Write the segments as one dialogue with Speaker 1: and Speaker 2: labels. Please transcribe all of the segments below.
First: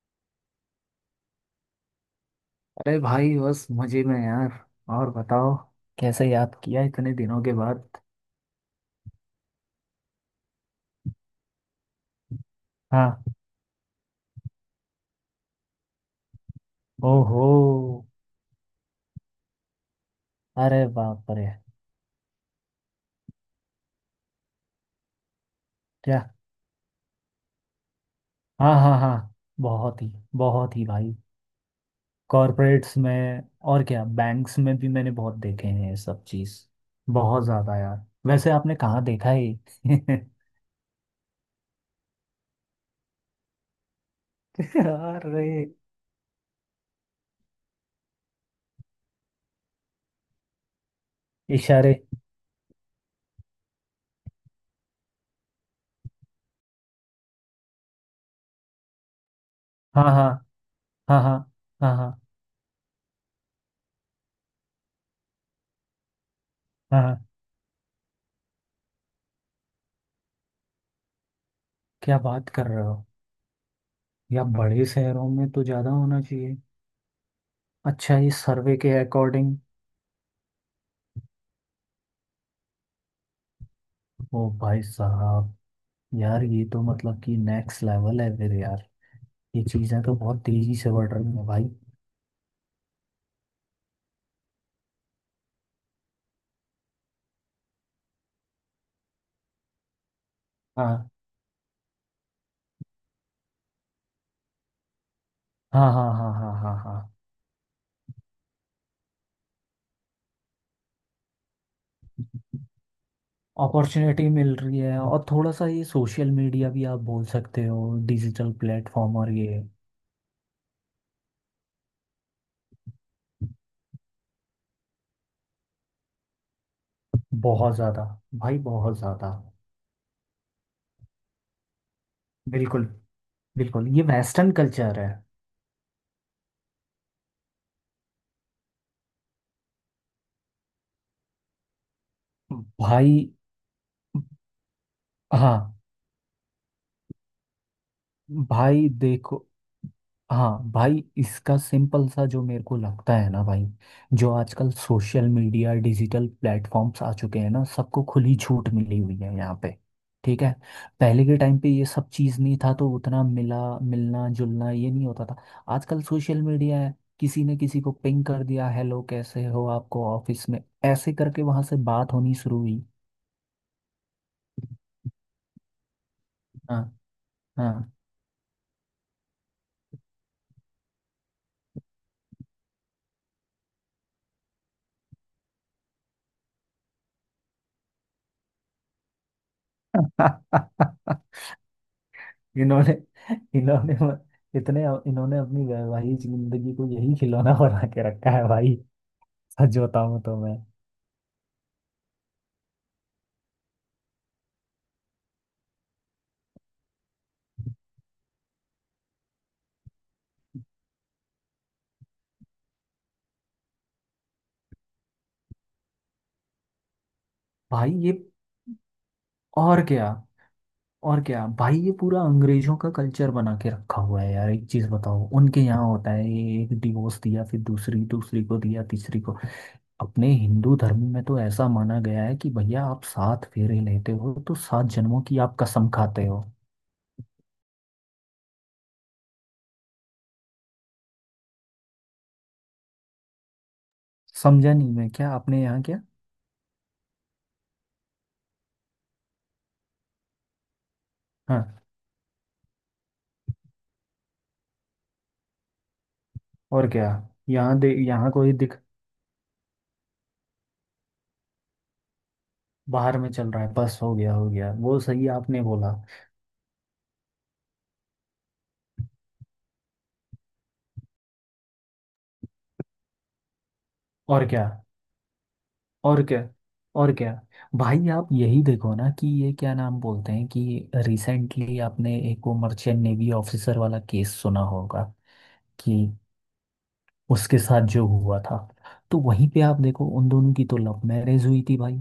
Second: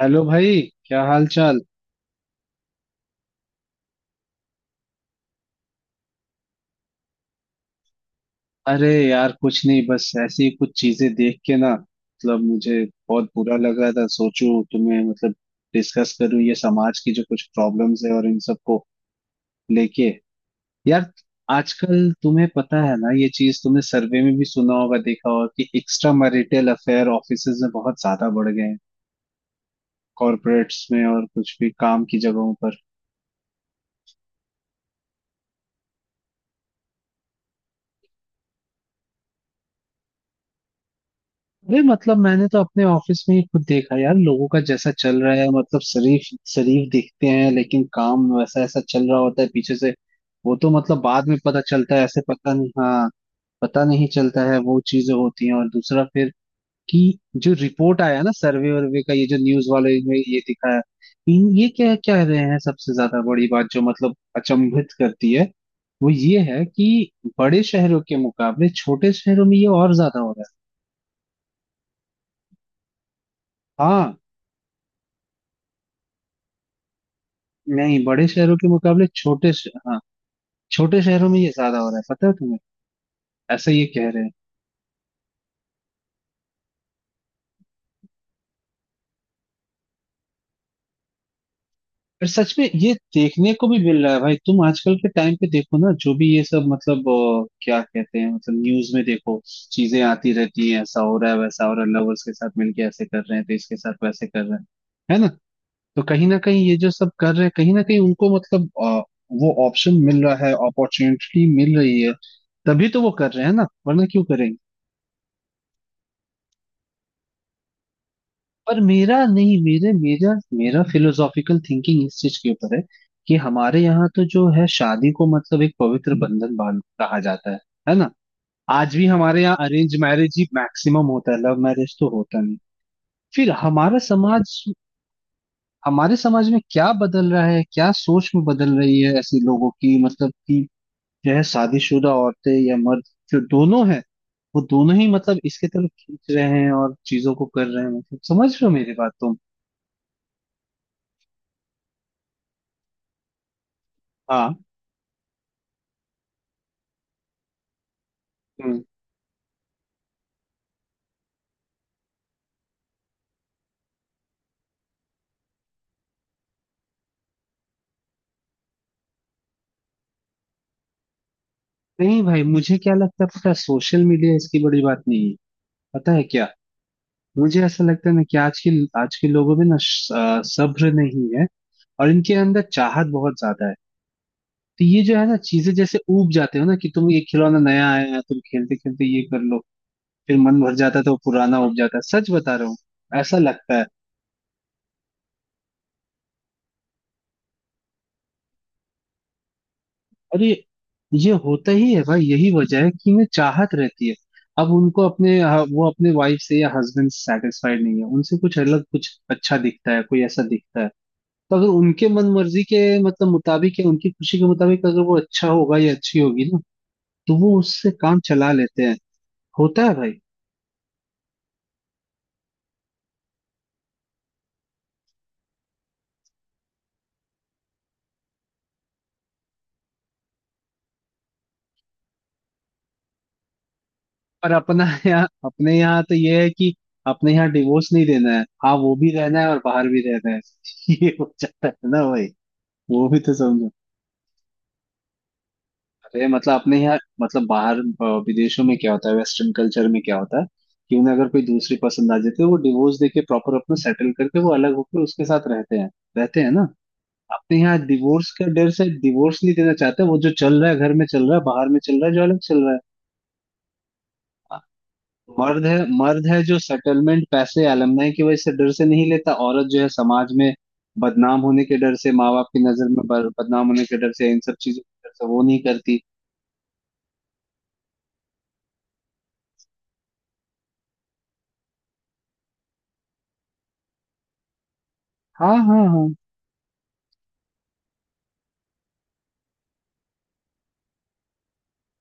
Speaker 1: Hello भाई, क्या हाल चाल।
Speaker 2: अरे भाई, बस मजे में यार। और बताओ। कैसे याद किया इतने दिनों के बाद।
Speaker 1: अरे यार, कुछ नहीं, बस ऐसी ही कुछ चीजें देख के ना मतलब मुझे बहुत
Speaker 2: हाँ।
Speaker 1: बुरा लग रहा था, सोचूं तुम्हें मतलब डिस्कस करूं ये समाज की जो कुछ
Speaker 2: ओहो।
Speaker 1: प्रॉब्लम्स है और इन सबको लेके
Speaker 2: अरे
Speaker 1: यार।
Speaker 2: बाप रे।
Speaker 1: आजकल तुम्हें पता है ना, ये चीज तुमने सर्वे में भी सुना होगा, देखा होगा कि एक्स्ट्रा
Speaker 2: क्या।
Speaker 1: मैरिटल अफेयर ऑफिसेज में बहुत ज्यादा बढ़ गए
Speaker 2: हाँ
Speaker 1: हैं,
Speaker 2: हाँ हाँ। बहुत ही
Speaker 1: कॉर्पोरेट्स में
Speaker 2: भाई।
Speaker 1: और कुछ भी काम की जगहों पर।
Speaker 2: कॉरपोरेट्स में। और क्या, बैंक्स में भी मैंने बहुत देखे हैं ये सब चीज़। बहुत ज़्यादा यार, वैसे आपने कहाँ देखा है ये?
Speaker 1: अरे मतलब मैंने तो अपने ऑफिस में ही खुद देखा यार, लोगों का जैसा चल रहा
Speaker 2: अरे।
Speaker 1: है, मतलब शरीफ शरीफ दिखते हैं लेकिन काम वैसा ऐसा चल रहा होता है पीछे से। वो तो मतलब बाद में पता चलता
Speaker 2: इशारे।
Speaker 1: है, ऐसे पता नहीं, हाँ, पता नहीं चलता है, वो चीजें होती हैं। और दूसरा फिर कि जो रिपोर्ट आया ना, सर्वे वर्वे का, ये जो न्यूज वाले
Speaker 2: हाँ
Speaker 1: में
Speaker 2: हाँ
Speaker 1: ये दिखाया
Speaker 2: हाँ हाँ
Speaker 1: इन, ये क्या
Speaker 2: हाँ हाँ।
Speaker 1: कह रहे हैं, सबसे ज्यादा बड़ी बात जो मतलब अचंभित करती है वो ये है
Speaker 2: हाँ
Speaker 1: कि
Speaker 2: हाँ,
Speaker 1: बड़े शहरों के मुकाबले छोटे शहरों में ये और ज्यादा हो रहा
Speaker 2: क्या बात कर रहे हो।
Speaker 1: है, हाँ।
Speaker 2: या बड़े शहरों में तो ज्यादा होना चाहिए।
Speaker 1: नहीं,
Speaker 2: अच्छा
Speaker 1: बड़े
Speaker 2: ये
Speaker 1: शहरों के
Speaker 2: सर्वे के
Speaker 1: मुकाबले छोटे
Speaker 2: अकॉर्डिंग।
Speaker 1: हाँ, छोटे शहरों में ये ज्यादा हो रहा है, पता है तुम्हें, ऐसा ये कह रहे हैं।
Speaker 2: ओ भाई साहब। यार ये तो मतलब कि नेक्स्ट लेवल है फिर यार। ये चीज़ें तो बहुत तेजी से बढ़ रही हैं भाई।
Speaker 1: पर सच में ये देखने को भी मिल रहा है भाई, तुम आजकल के टाइम पे देखो ना, जो भी ये सब मतलब क्या कहते हैं, मतलब न्यूज में देखो, चीजें आती रहती हैं, ऐसा
Speaker 2: हाँ
Speaker 1: हो रहा है वैसा हो रहा है, लवर्स के साथ मिलके ऐसे कर रहे हैं, तो इसके साथ वैसे कर रहे हैं, है ना।
Speaker 2: हाँ
Speaker 1: तो
Speaker 2: हाँ
Speaker 1: कहीं
Speaker 2: हाँ
Speaker 1: ना
Speaker 2: हाँ
Speaker 1: कहीं
Speaker 2: हाँ
Speaker 1: ये जो
Speaker 2: हाँ।
Speaker 1: सब कर रहे हैं, कहीं ना कहीं उनको मतलब वो ऑप्शन मिल रहा है, अपॉर्चुनिटी मिल रही है, तभी तो वो कर रहे हैं ना, वरना क्यों
Speaker 2: अपॉर्चुनिटी मिल
Speaker 1: करेंगे।
Speaker 2: रही है, और थोड़ा सा ये सोशल मीडिया भी आप बोल सकते हो। डिजिटल
Speaker 1: पर
Speaker 2: प्लेटफॉर्म
Speaker 1: मेरा
Speaker 2: और
Speaker 1: नहीं,
Speaker 2: ये।
Speaker 1: मेरे मेरा मेरा फिलोसॉफिकल थिंकिंग इस चीज के ऊपर है कि हमारे यहाँ तो जो है शादी को मतलब एक पवित्र बंधन बांध कहा जाता है
Speaker 2: बहुत
Speaker 1: है
Speaker 2: ज़्यादा।
Speaker 1: ना।
Speaker 2: भाई
Speaker 1: आज
Speaker 2: बहुत
Speaker 1: भी
Speaker 2: ज़्यादा।
Speaker 1: हमारे यहाँ अरेंज मैरिज ही मैक्सिमम होता है, लव मैरिज तो होता नहीं।
Speaker 2: बिल्कुल।
Speaker 1: फिर
Speaker 2: बिल्कुल,
Speaker 1: हमारा
Speaker 2: ये वेस्टर्न
Speaker 1: समाज,
Speaker 2: कल्चर है
Speaker 1: हमारे समाज में क्या बदल रहा है, क्या सोच में बदल रही है ऐसे लोगों की, मतलब कि जो है शादीशुदा औरतें या मर्द,
Speaker 2: भाई।
Speaker 1: जो दोनों है, वो दोनों ही मतलब इसके
Speaker 2: हाँ।
Speaker 1: तरफ खींच रहे हैं और चीजों को कर रहे हैं, मतलब समझ रहे हो
Speaker 2: भाई
Speaker 1: मेरी बात तुम।
Speaker 2: देखो। हाँ भाई, इसका सिंपल सा जो मेरे को लगता है ना भाई, जो
Speaker 1: हाँ।
Speaker 2: आजकल सोशल मीडिया, डिजिटल प्लेटफॉर्म्स आ चुके हैं ना, सबको खुली छूट मिली हुई है यहाँ पे। ठीक है। पहले के टाइम पे ये सब चीज़ नहीं था, तो उतना मिला मिलना जुलना ये नहीं होता था। आजकल सोशल मीडिया है। किसी ने किसी को पिंग कर दिया, हेलो कैसे हो, आपको ऑफिस में ऐसे करके वहां से बात
Speaker 1: नहीं
Speaker 2: होनी
Speaker 1: भाई,
Speaker 2: शुरू
Speaker 1: मुझे
Speaker 2: हुई।
Speaker 1: क्या लगता है पता है, सोशल मीडिया इसकी बड़ी बात नहीं है, पता है क्या,
Speaker 2: हाँ
Speaker 1: मुझे ऐसा
Speaker 2: हाँ।
Speaker 1: लगता है ना कि आज के लोगों में ना सब्र नहीं है और इनके अंदर चाहत बहुत ज्यादा है। तो ये जो है ना चीजें जैसे ऊब जाते हो ना कि तुम ये खिलौना नया आया है, तुम खेलते खेलते ये कर लो, फिर मन भर जाता है तो वो पुराना ऊब जाता है, सच बता रहा हूँ,
Speaker 2: इन्होंने
Speaker 1: ऐसा लगता है।
Speaker 2: इन्होंने इतने इन्होंने अपनी वैवाहिक जिंदगी को यही खिलौना बना के रखा है भाई। सच बताऊं तो
Speaker 1: अरे
Speaker 2: मैं।
Speaker 1: ये होता ही है भाई, यही वजह है कि इन्हें चाहत रहती है, अब उनको अपने हाँ, वो अपने वाइफ से या हस्बैंड से सेटिस्फाइड नहीं है, उनसे कुछ अलग कुछ अच्छा दिखता है, कोई ऐसा दिखता है तो अगर उनके मन मर्जी के मतलब मुताबिक या उनकी खुशी के मुताबिक अगर वो अच्छा होगा या अच्छी होगी ना, तो वो उससे
Speaker 2: भाई ये।
Speaker 1: काम चला लेते हैं, होता
Speaker 2: और
Speaker 1: है
Speaker 2: क्या।
Speaker 1: भाई।
Speaker 2: और क्या भाई, ये पूरा अंग्रेजों का कल्चर बना के रखा हुआ है यार, एक चीज बताओ, उनके यहाँ होता है ये, एक डिवोर्स दिया, फिर दूसरी, दूसरी को दिया, तीसरी को। अपने हिंदू धर्म में तो ऐसा माना गया है कि भैया, आप सात फेरे लेते हो
Speaker 1: पर
Speaker 2: तो
Speaker 1: अपना
Speaker 2: सात जन्मों
Speaker 1: यहाँ,
Speaker 2: की आप
Speaker 1: अपने
Speaker 2: कसम
Speaker 1: यहाँ तो
Speaker 2: खाते
Speaker 1: ये
Speaker 2: हो।
Speaker 1: है कि अपने यहाँ डिवोर्स नहीं देना है, हाँ, वो भी रहना है और बाहर भी रहना है, ये हो जाता है ना भाई, वो भी तो समझो।
Speaker 2: समझा नहीं मैं, क्या आपने यहाँ क्या।
Speaker 1: अरे मतलब अपने यहाँ मतलब बाहर विदेशों में क्या होता है, वेस्टर्न कल्चर में क्या होता है कि उन्हें अगर कोई दूसरी
Speaker 2: हाँ।
Speaker 1: पसंद आ जाती है, वो डिवोर्स देके प्रॉपर अपना सेटल करके वो अलग होकर उसके साथ रहते हैं, रहते हैं ना।
Speaker 2: और क्या।
Speaker 1: अपने यहाँ
Speaker 2: यहाँ
Speaker 1: डिवोर्स का
Speaker 2: कोई
Speaker 1: डर
Speaker 2: दिख।
Speaker 1: से डिवोर्स नहीं देना चाहते, वो जो चल रहा है घर में चल रहा है, बाहर में चल रहा है, जो अलग चल रहा है।
Speaker 2: बाहर में चल रहा है, बस हो गया, हो
Speaker 1: हाँ,
Speaker 2: गया वो, सही आपने
Speaker 1: मर्द है,
Speaker 2: बोला।
Speaker 1: मर्द है जो सेटलमेंट पैसे अलमनाई की वजह से डर से नहीं लेता, औरत जो है समाज में बदनाम होने के डर से, माँ बाप की नजर में बदनाम होने के डर से, इन
Speaker 2: और
Speaker 1: सब
Speaker 2: क्या।
Speaker 1: चीजों के डर से वो नहीं करती।
Speaker 2: और क्या। और क्या। भाई आप यही देखो ना, कि ये क्या नाम बोलते हैं कि रिसेंटली आपने एक वो मर्चेंट नेवी ऑफिसर वाला केस सुना होगा।
Speaker 1: हाँ, हाँ,
Speaker 2: कि
Speaker 1: हाँ,
Speaker 2: उसके साथ जो हुआ था। तो वहीं पे आप देखो, उन दोनों की तो लव मैरिज हुई थी भाई।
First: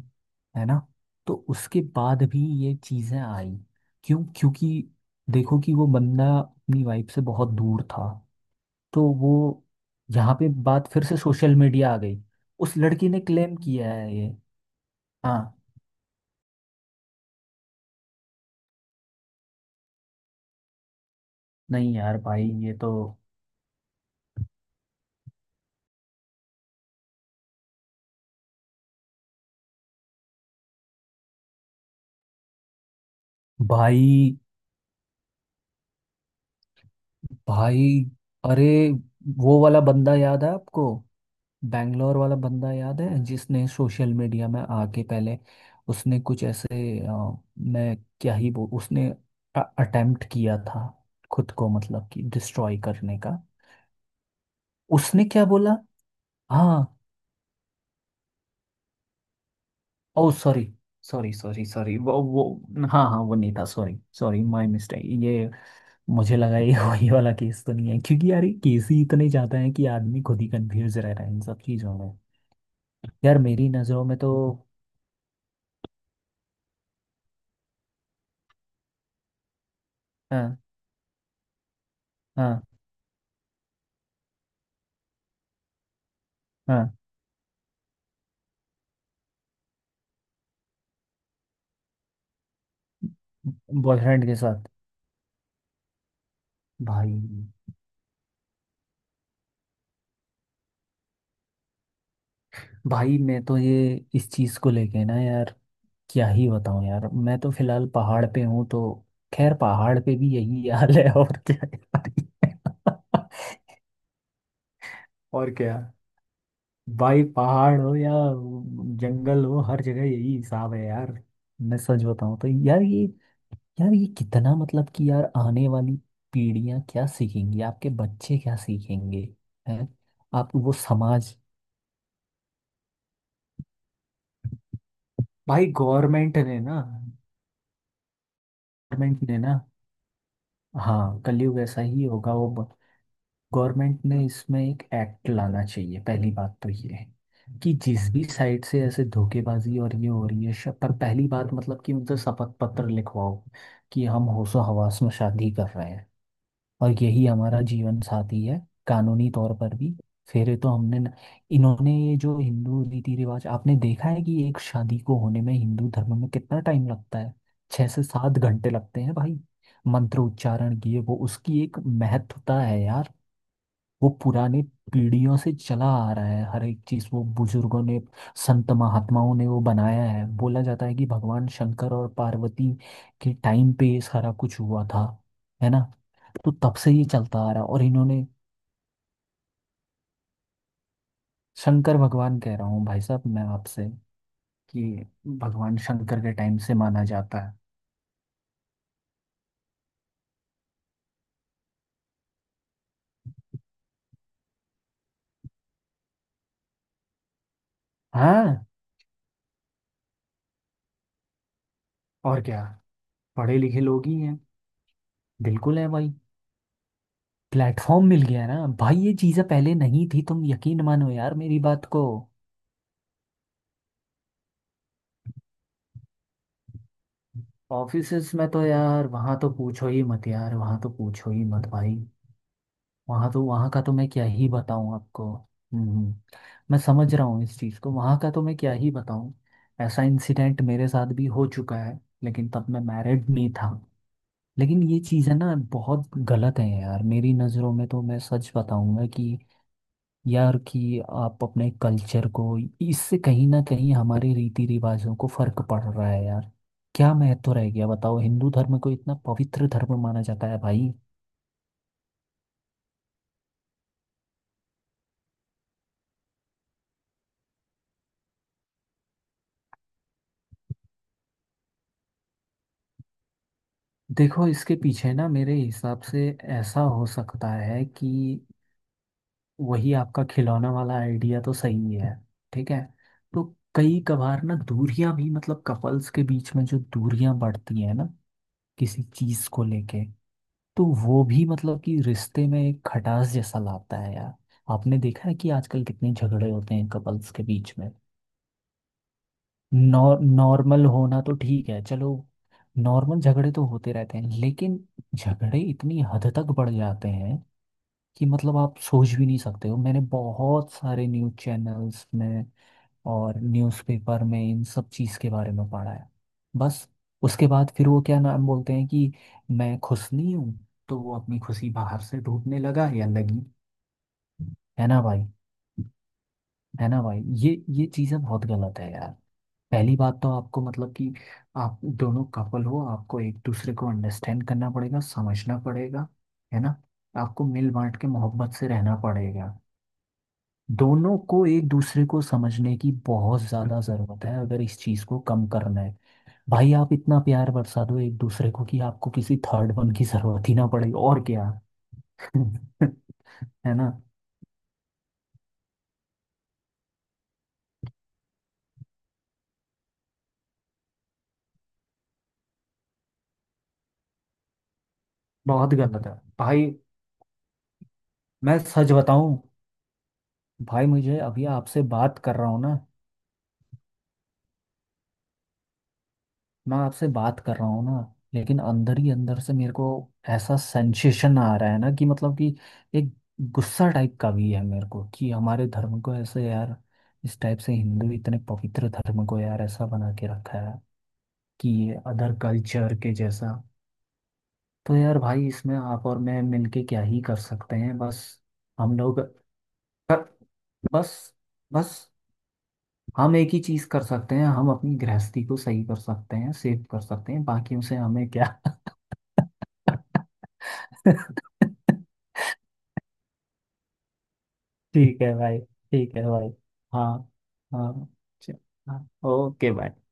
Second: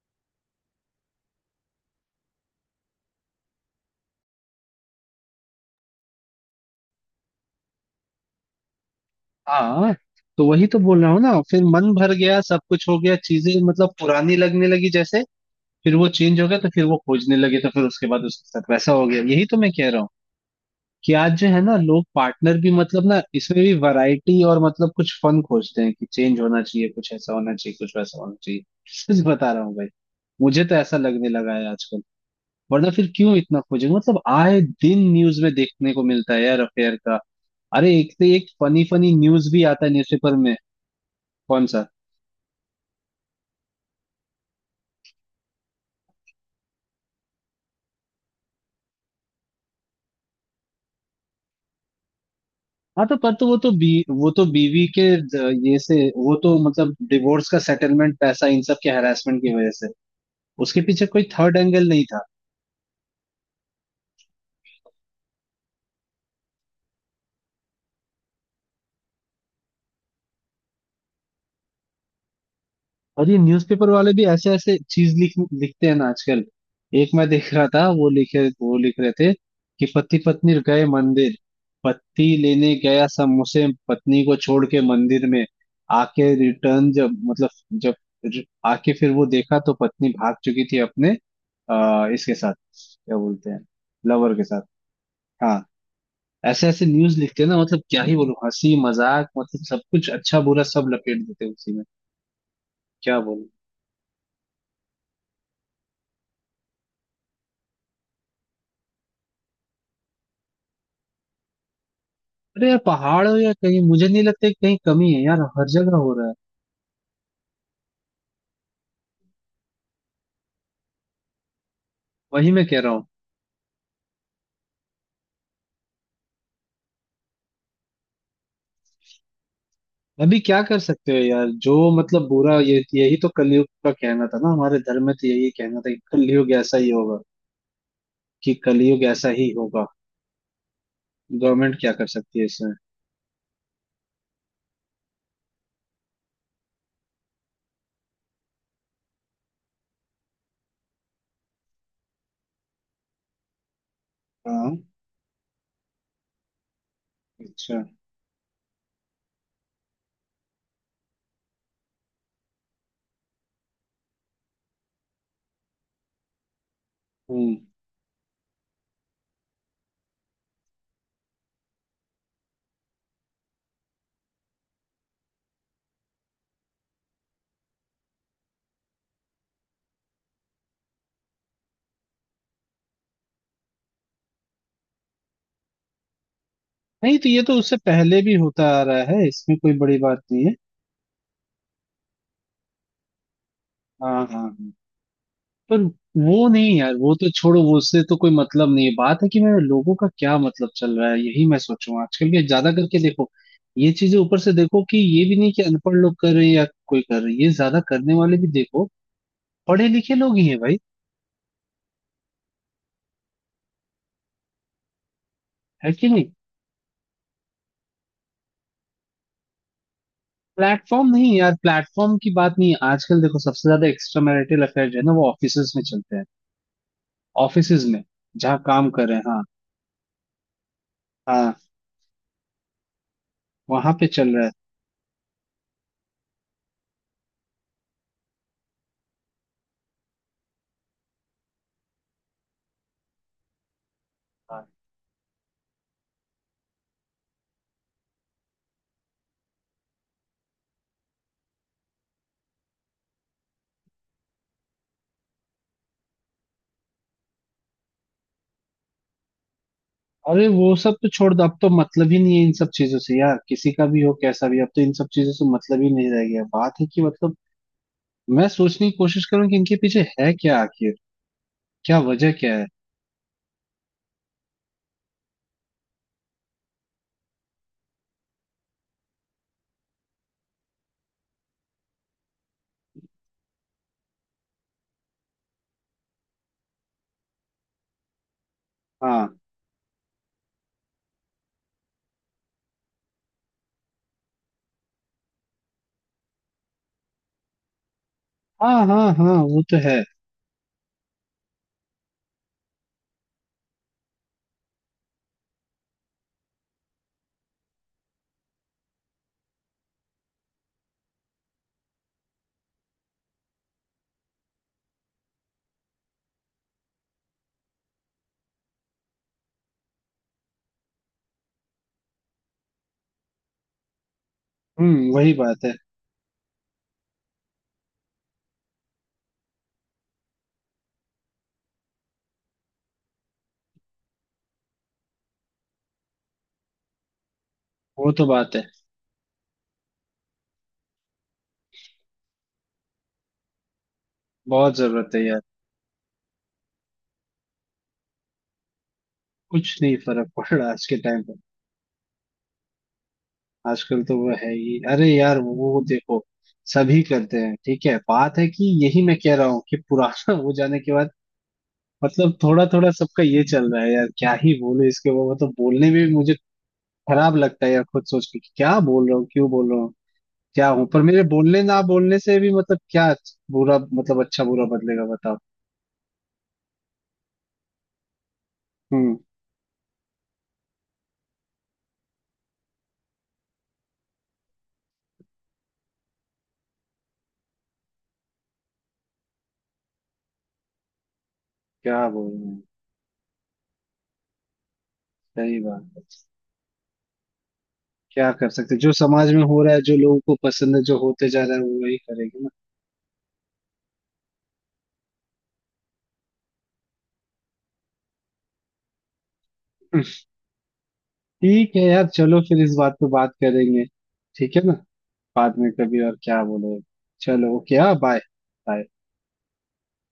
Speaker 2: है ना। तो उसके बाद भी ये चीज़ें आई। क्यों, क्योंकि देखो कि वो बंदा अपनी वाइफ से बहुत दूर था। तो वो
Speaker 1: हाँ।
Speaker 2: यहाँ
Speaker 1: तो
Speaker 2: पे
Speaker 1: वही तो
Speaker 2: बात
Speaker 1: बोल
Speaker 2: फिर
Speaker 1: रहा
Speaker 2: से
Speaker 1: हूँ ना,
Speaker 2: सोशल
Speaker 1: फिर
Speaker 2: मीडिया
Speaker 1: मन
Speaker 2: आ
Speaker 1: भर
Speaker 2: गई।
Speaker 1: गया, सब
Speaker 2: उस
Speaker 1: कुछ हो
Speaker 2: लड़की
Speaker 1: गया,
Speaker 2: ने
Speaker 1: चीजें
Speaker 2: क्लेम किया
Speaker 1: मतलब
Speaker 2: है ये।
Speaker 1: पुरानी लगने लगी जैसे,
Speaker 2: हाँ।
Speaker 1: फिर वो चेंज हो गया तो फिर वो खोजने लगे, तो फिर उसके बाद उसके साथ वैसा हो गया, यही तो मैं कह रहा हूँ कि आज जो है ना,
Speaker 2: नहीं
Speaker 1: लोग
Speaker 2: यार भाई
Speaker 1: पार्टनर भी
Speaker 2: ये तो।
Speaker 1: मतलब ना इसमें भी वैरायटी और मतलब कुछ फन खोजते हैं कि चेंज होना चाहिए, कुछ ऐसा होना चाहिए, कुछ वैसा होना चाहिए। सच बता रहा हूँ भाई, मुझे तो ऐसा लगने लगा है आजकल। वरना फिर क्यों इतना खोजेंगे, मतलब
Speaker 2: भाई।
Speaker 1: आए दिन न्यूज में देखने को मिलता है यार अफेयर का।
Speaker 2: भाई।
Speaker 1: अरे एक से एक
Speaker 2: अरे
Speaker 1: फनी फनी न्यूज
Speaker 2: वो
Speaker 1: भी
Speaker 2: वाला
Speaker 1: आता है
Speaker 2: बंदा
Speaker 1: न्यूज़पेपर
Speaker 2: याद है
Speaker 1: में।
Speaker 2: आपको।
Speaker 1: कौन सा।
Speaker 2: बैंगलोर वाला बंदा याद है, जिसने सोशल मीडिया में आके पहले, उसने कुछ ऐसे मैं क्या ही बोल, उसने अटेम्प्ट किया था, खुद को मतलब कि डिस्ट्रॉय
Speaker 1: हाँ, तो
Speaker 2: करने का।
Speaker 1: पर तो वो तो बीवी के
Speaker 2: उसने क्या बोला।
Speaker 1: ये से वो तो मतलब
Speaker 2: हाँ।
Speaker 1: डिवोर्स का सेटलमेंट पैसा इन सब के हरासमेंट की वजह से,
Speaker 2: ओ सॉरी।
Speaker 1: उसके पीछे कोई
Speaker 2: sorry
Speaker 1: third
Speaker 2: sorry
Speaker 1: angle
Speaker 2: sorry
Speaker 1: नहीं
Speaker 2: वो
Speaker 1: था।
Speaker 2: वो हाँ हाँ, वो नहीं था, सॉरी सॉरी, माय मिस्टेक ये। मुझे लगा ये वही वाला केस तो नहीं है, क्योंकि यार ये केस ही इतने ज़्यादा हैं कि आदमी खुद ही कंफ्यूज रह रहा है इन सब चीज़ों में।
Speaker 1: और ये
Speaker 2: यार मेरी
Speaker 1: न्यूज़पेपर
Speaker 2: नज़रों
Speaker 1: वाले
Speaker 2: में
Speaker 1: भी
Speaker 2: तो।
Speaker 1: ऐसे ऐसे चीज लिख लिखते हैं ना आजकल। एक मैं देख रहा था वो लिख रहे थे कि पति पत्नी
Speaker 2: हाँ
Speaker 1: गए मंदिर, पति
Speaker 2: हाँ
Speaker 1: लेने गया समोसे, पत्नी को छोड़ के मंदिर में, आके रिटर्न
Speaker 2: हाँ।
Speaker 1: जब मतलब जब आके फिर वो देखा तो पत्नी भाग चुकी थी अपने इसके साथ, क्या बोलते हैं,
Speaker 2: बॉयफ्रेंड
Speaker 1: लवर
Speaker 2: के
Speaker 1: के साथ,
Speaker 2: साथ।
Speaker 1: हाँ। ऐसे ऐसे
Speaker 2: भाई।
Speaker 1: न्यूज लिखते हैं ना, मतलब क्या ही बोलूं, हंसी मजाक मतलब सब कुछ अच्छा बुरा सब लपेट देते हैं उसी में,
Speaker 2: भाई
Speaker 1: क्या
Speaker 2: मैं
Speaker 1: बोलूं।
Speaker 2: तो ये इस चीज़ को लेके ना यार, क्या ही बताऊँ यार, मैं तो फिलहाल पहाड़ पे हूँ तो। खैर, पहाड़ पे भी यही हाल है और क्या है?
Speaker 1: अरे यार, पहाड़ हो या कहीं मुझे नहीं लगता कि कहीं कमी है यार,
Speaker 2: और
Speaker 1: हर
Speaker 2: क्या
Speaker 1: जगह हो रहा है,
Speaker 2: भाई, पहाड़ हो या जंगल हो, हर जगह यही हिसाब है यार। मैं सच बताऊं तो
Speaker 1: वही मैं कह
Speaker 2: यार
Speaker 1: रहा
Speaker 2: ये,
Speaker 1: हूँ।
Speaker 2: यार ये कितना मतलब कि यार, आने वाली पीढ़ियां क्या सीखेंगी, आपके बच्चे क्या सीखेंगे। हैं।
Speaker 1: अभी
Speaker 2: आप
Speaker 1: क्या
Speaker 2: वो
Speaker 1: कर सकते हो
Speaker 2: समाज।
Speaker 1: यार, जो मतलब बुरा ये यही तो कलयुग का कहना था ना, हमारे धर्म में तो यही
Speaker 2: भाई
Speaker 1: कहना था कि
Speaker 2: गवर्नमेंट
Speaker 1: कलयुग
Speaker 2: ने
Speaker 1: ऐसा
Speaker 2: ना।
Speaker 1: ही होगा, कि कलयुग
Speaker 2: गवर्नमेंट
Speaker 1: ऐसा
Speaker 2: ने
Speaker 1: ही
Speaker 2: ना।
Speaker 1: होगा।
Speaker 2: हाँ, कलयुग
Speaker 1: गवर्नमेंट
Speaker 2: ऐसा
Speaker 1: क्या
Speaker 2: ही
Speaker 1: कर
Speaker 2: होगा
Speaker 1: सकती है
Speaker 2: वो।
Speaker 1: इसमें।
Speaker 2: गवर्नमेंट ने इसमें एक एक्ट लाना चाहिए, पहली बात तो ये है कि जिस भी साइड से ऐसे धोखेबाजी और ये हो रही है, पर पहली बात मतलब कि उनसे शपथ पत्र लिखवाओ, कि हम होशो
Speaker 1: हाँ।
Speaker 2: हवास में शादी कर रहे हैं और यही हमारा
Speaker 1: अच्छा।
Speaker 2: जीवन साथी है। कानूनी तौर पर भी। फिर तो हमने न, इन्होंने ये जो हिंदू रीति रिवाज आपने देखा है, कि एक शादी को होने में हिंदू धर्म में कितना टाइम लगता है।
Speaker 1: हम्म।
Speaker 2: 6 से 7 घंटे लगते हैं भाई। मंत्र उच्चारण किए, वो उसकी एक महत्वता है यार। वो पुराने पीढ़ियों से चला आ रहा है, हर एक चीज वो बुजुर्गों ने, संत महात्माओं ने वो बनाया है। बोला जाता है कि भगवान शंकर और पार्वती के टाइम पे ये सारा कुछ हुआ था। है ना। तो तब से ये
Speaker 1: नहीं, तो
Speaker 2: चलता
Speaker 1: ये
Speaker 2: आ
Speaker 1: तो
Speaker 2: रहा है,
Speaker 1: उससे
Speaker 2: और
Speaker 1: पहले
Speaker 2: इन्होंने।
Speaker 1: भी होता आ रहा है, इसमें कोई बड़ी बात नहीं है।
Speaker 2: शंकर भगवान, कह रहा हूँ भाई साहब मैं आपसे,
Speaker 1: हाँ, हाँ, हाँ।
Speaker 2: कि
Speaker 1: पर
Speaker 2: भगवान शंकर के
Speaker 1: वो
Speaker 2: टाइम से
Speaker 1: नहीं यार,
Speaker 2: माना
Speaker 1: वो तो
Speaker 2: जाता है।
Speaker 1: छोड़ो, वो उससे तो कोई मतलब नहीं है, बात है कि मैं लोगों का क्या मतलब चल रहा है, यही मैं सोचूं आजकल के ज्यादा करके देखो, ये चीजें ऊपर से देखो कि ये भी नहीं कि अनपढ़ लोग कर रहे हैं या कोई कर रहे हैं, ये ज्यादा करने वाले भी
Speaker 2: हाँ।
Speaker 1: देखो पढ़े लिखे लोग ही है भाई,
Speaker 2: और क्या। पढ़े लिखे लोग ही हैं। बिल्कुल है
Speaker 1: है कि
Speaker 2: भाई।
Speaker 1: नहीं।
Speaker 2: प्लेटफॉर्म मिल गया ना भाई, ये चीजें पहले नहीं थी, तुम यकीन
Speaker 1: प्लेटफॉर्म
Speaker 2: मानो
Speaker 1: नहीं
Speaker 2: यार
Speaker 1: यार,
Speaker 2: मेरी बात को।
Speaker 1: प्लेटफॉर्म की बात नहीं है, आजकल देखो सबसे ज्यादा एक्स्ट्रा मैरिटल अफेयर जो है ना वो ऑफिसेज में चलते हैं, ऑफिसेज में,
Speaker 2: ऑफिसेस में
Speaker 1: जहाँ
Speaker 2: तो
Speaker 1: काम कर
Speaker 2: यार,
Speaker 1: रहे हैं,
Speaker 2: वहाँ
Speaker 1: हाँ,
Speaker 2: तो पूछो ही मत यार, वहाँ तो पूछो ही
Speaker 1: हाँ,
Speaker 2: मत भाई। वहाँ तो, वहाँ का तो
Speaker 1: वहां पे
Speaker 2: मैं क्या
Speaker 1: चल
Speaker 2: ही
Speaker 1: रहा
Speaker 2: बताऊँ आपको। हम्म। मैं समझ रहा हूँ इस चीज़ को, वहाँ का तो मैं क्या ही बताऊँ। ऐसा इंसिडेंट मेरे साथ भी हो चुका है। लेकिन तब मैं मैरिड नहीं था।
Speaker 1: है।
Speaker 2: लेकिन ये चीज़ें ना बहुत गलत हैं यार, मेरी नज़रों में तो। मैं सच बताऊँगा कि यार, कि आप अपने कल्चर को, इससे कहीं ना कहीं हमारे रीति रिवाजों को फर्क पड़ रहा है यार। क्या महत्व रह गया बताओ, हिंदू धर्म को इतना पवित्र धर्म माना
Speaker 1: अरे
Speaker 2: जाता है।
Speaker 1: वो
Speaker 2: भाई
Speaker 1: सब तो छोड़ दो, अब तो मतलब ही नहीं है इन सब चीजों से यार, किसी का भी हो कैसा भी, अब तो इन सब चीजों से मतलब ही नहीं रह गया, बात है कि मतलब मैं सोचने की कोशिश करूं कि इनके पीछे है क्या आखिर, क्या वजह क्या है।
Speaker 2: देखो, इसके पीछे ना मेरे हिसाब से ऐसा हो सकता है कि वही आपका खिलौना वाला आइडिया तो सही है। ठीक है। तो कई कभार ना दूरियां भी, मतलब कपल्स के बीच में जो दूरियां बढ़ती है ना, किसी
Speaker 1: हाँ,
Speaker 2: चीज को लेके, तो वो भी मतलब कि रिश्ते में एक खटास जैसा लाता है यार। आपने देखा है कि आजकल कितने झगड़े होते हैं कपल्स के बीच में।
Speaker 1: हाँ, हाँ, हाँ, वो तो है।
Speaker 2: नॉर्मल होना तो ठीक है चलो, नॉर्मल झगड़े तो होते रहते हैं, लेकिन झगड़े इतनी हद तक बढ़ जाते हैं कि मतलब आप सोच भी नहीं सकते हो। मैंने बहुत सारे न्यूज़ चैनल्स में और न्यूज़पेपर में इन सब चीज़ के बारे में पढ़ा है। बस उसके बाद फिर वो क्या नाम बोलते हैं कि मैं खुश नहीं हूँ, तो वो अपनी खुशी बाहर से ढूंढने लगा या लगी। है ना
Speaker 1: हम्म,
Speaker 2: भाई।
Speaker 1: वही बात है।
Speaker 2: है ना भाई ये चीज़ें बहुत गलत है यार। पहली बात तो आपको मतलब कि आप दोनों कपल हो, आपको एक दूसरे को अंडरस्टैंड करना पड़ेगा, समझना पड़ेगा। है ना। आपको मिल बांट के
Speaker 1: वो तो
Speaker 2: मोहब्बत
Speaker 1: बात है,
Speaker 2: से रहना पड़ेगा। दोनों को एक दूसरे को समझने की बहुत ज्यादा जरूरत है, अगर
Speaker 1: बहुत
Speaker 2: इस चीज
Speaker 1: जरूरत
Speaker 2: को
Speaker 1: है यार।
Speaker 2: कम करना है। भाई आप इतना प्यार बरसा दो एक दूसरे को कि आपको किसी थर्ड
Speaker 1: कुछ
Speaker 2: वन
Speaker 1: नहीं
Speaker 2: की
Speaker 1: फर्क पड़
Speaker 2: जरूरत ही ना
Speaker 1: रहा आज
Speaker 2: पड़े,
Speaker 1: के टाइम
Speaker 2: और
Speaker 1: पर।
Speaker 2: क्या। है ना।
Speaker 1: आजकल तो वो है ही, अरे यार वो देखो, सभी करते हैं, ठीक है, बात है कि यही मैं कह रहा हूँ कि पुराना हो जाने के बाद मतलब थोड़ा थोड़ा सबका ये चल रहा है यार, क्या ही बोलूं, इसके वो मतलब
Speaker 2: बहुत
Speaker 1: बोलने में
Speaker 2: गलत
Speaker 1: भी
Speaker 2: है
Speaker 1: मुझे
Speaker 2: भाई।
Speaker 1: खराब लगता है यार, खुद सोच के कि
Speaker 2: मैं
Speaker 1: क्या
Speaker 2: सच
Speaker 1: बोल रहा हूँ,
Speaker 2: बताऊं,
Speaker 1: क्यों बोल रहा हूँ, क्या
Speaker 2: भाई
Speaker 1: हूँ, पर
Speaker 2: मुझे
Speaker 1: मेरे
Speaker 2: अभी
Speaker 1: बोलने ना
Speaker 2: आपसे
Speaker 1: बोलने
Speaker 2: बात कर
Speaker 1: से
Speaker 2: रहा
Speaker 1: भी
Speaker 2: हूं ना,
Speaker 1: मतलब क्या बुरा मतलब अच्छा बुरा बदलेगा बताओ।
Speaker 2: मैं आपसे बात कर रहा हूँ ना, लेकिन अंदर ही
Speaker 1: हम्म,
Speaker 2: अंदर से मेरे को ऐसा सेंसेशन आ रहा है ना कि मतलब कि एक गुस्सा टाइप का भी है मेरे को, कि हमारे धर्म को ऐसे यार, इस टाइप से, हिंदू इतने पवित्र धर्म को यार ऐसा बना के रखा है, कि ये
Speaker 1: क्या बोल
Speaker 2: अदर
Speaker 1: रहे हैं।
Speaker 2: कल्चर के जैसा। तो यार भाई
Speaker 1: सही
Speaker 2: इसमें
Speaker 1: बात है।
Speaker 2: आप और मैं मिलके क्या ही कर सकते हैं बस।
Speaker 1: क्या कर सकते हैं? जो
Speaker 2: हम लोग
Speaker 1: समाज में हो रहा है, जो लोगों
Speaker 2: कर,
Speaker 1: को पसंद है, जो होते
Speaker 2: बस,
Speaker 1: जा रहा है, वो
Speaker 2: बस,
Speaker 1: वही करेंगे ना।
Speaker 2: हम एक ही चीज कर सकते हैं, हम अपनी गृहस्थी को सही कर सकते हैं, सेव कर सकते हैं, बाकियों से हमें क्या।
Speaker 1: ठीक है यार, चलो फिर इस बात पे बात करेंगे, ठीक है ना,
Speaker 2: ठीक है
Speaker 1: बाद
Speaker 2: भाई,
Speaker 1: में कभी और,
Speaker 2: ठीक है
Speaker 1: क्या
Speaker 2: भाई।
Speaker 1: बोलो,
Speaker 2: हाँ
Speaker 1: चलो ओके, हाँ,
Speaker 2: हाँ,
Speaker 1: बाय,
Speaker 2: च-
Speaker 1: बाय।
Speaker 2: हाँ ओके भाई।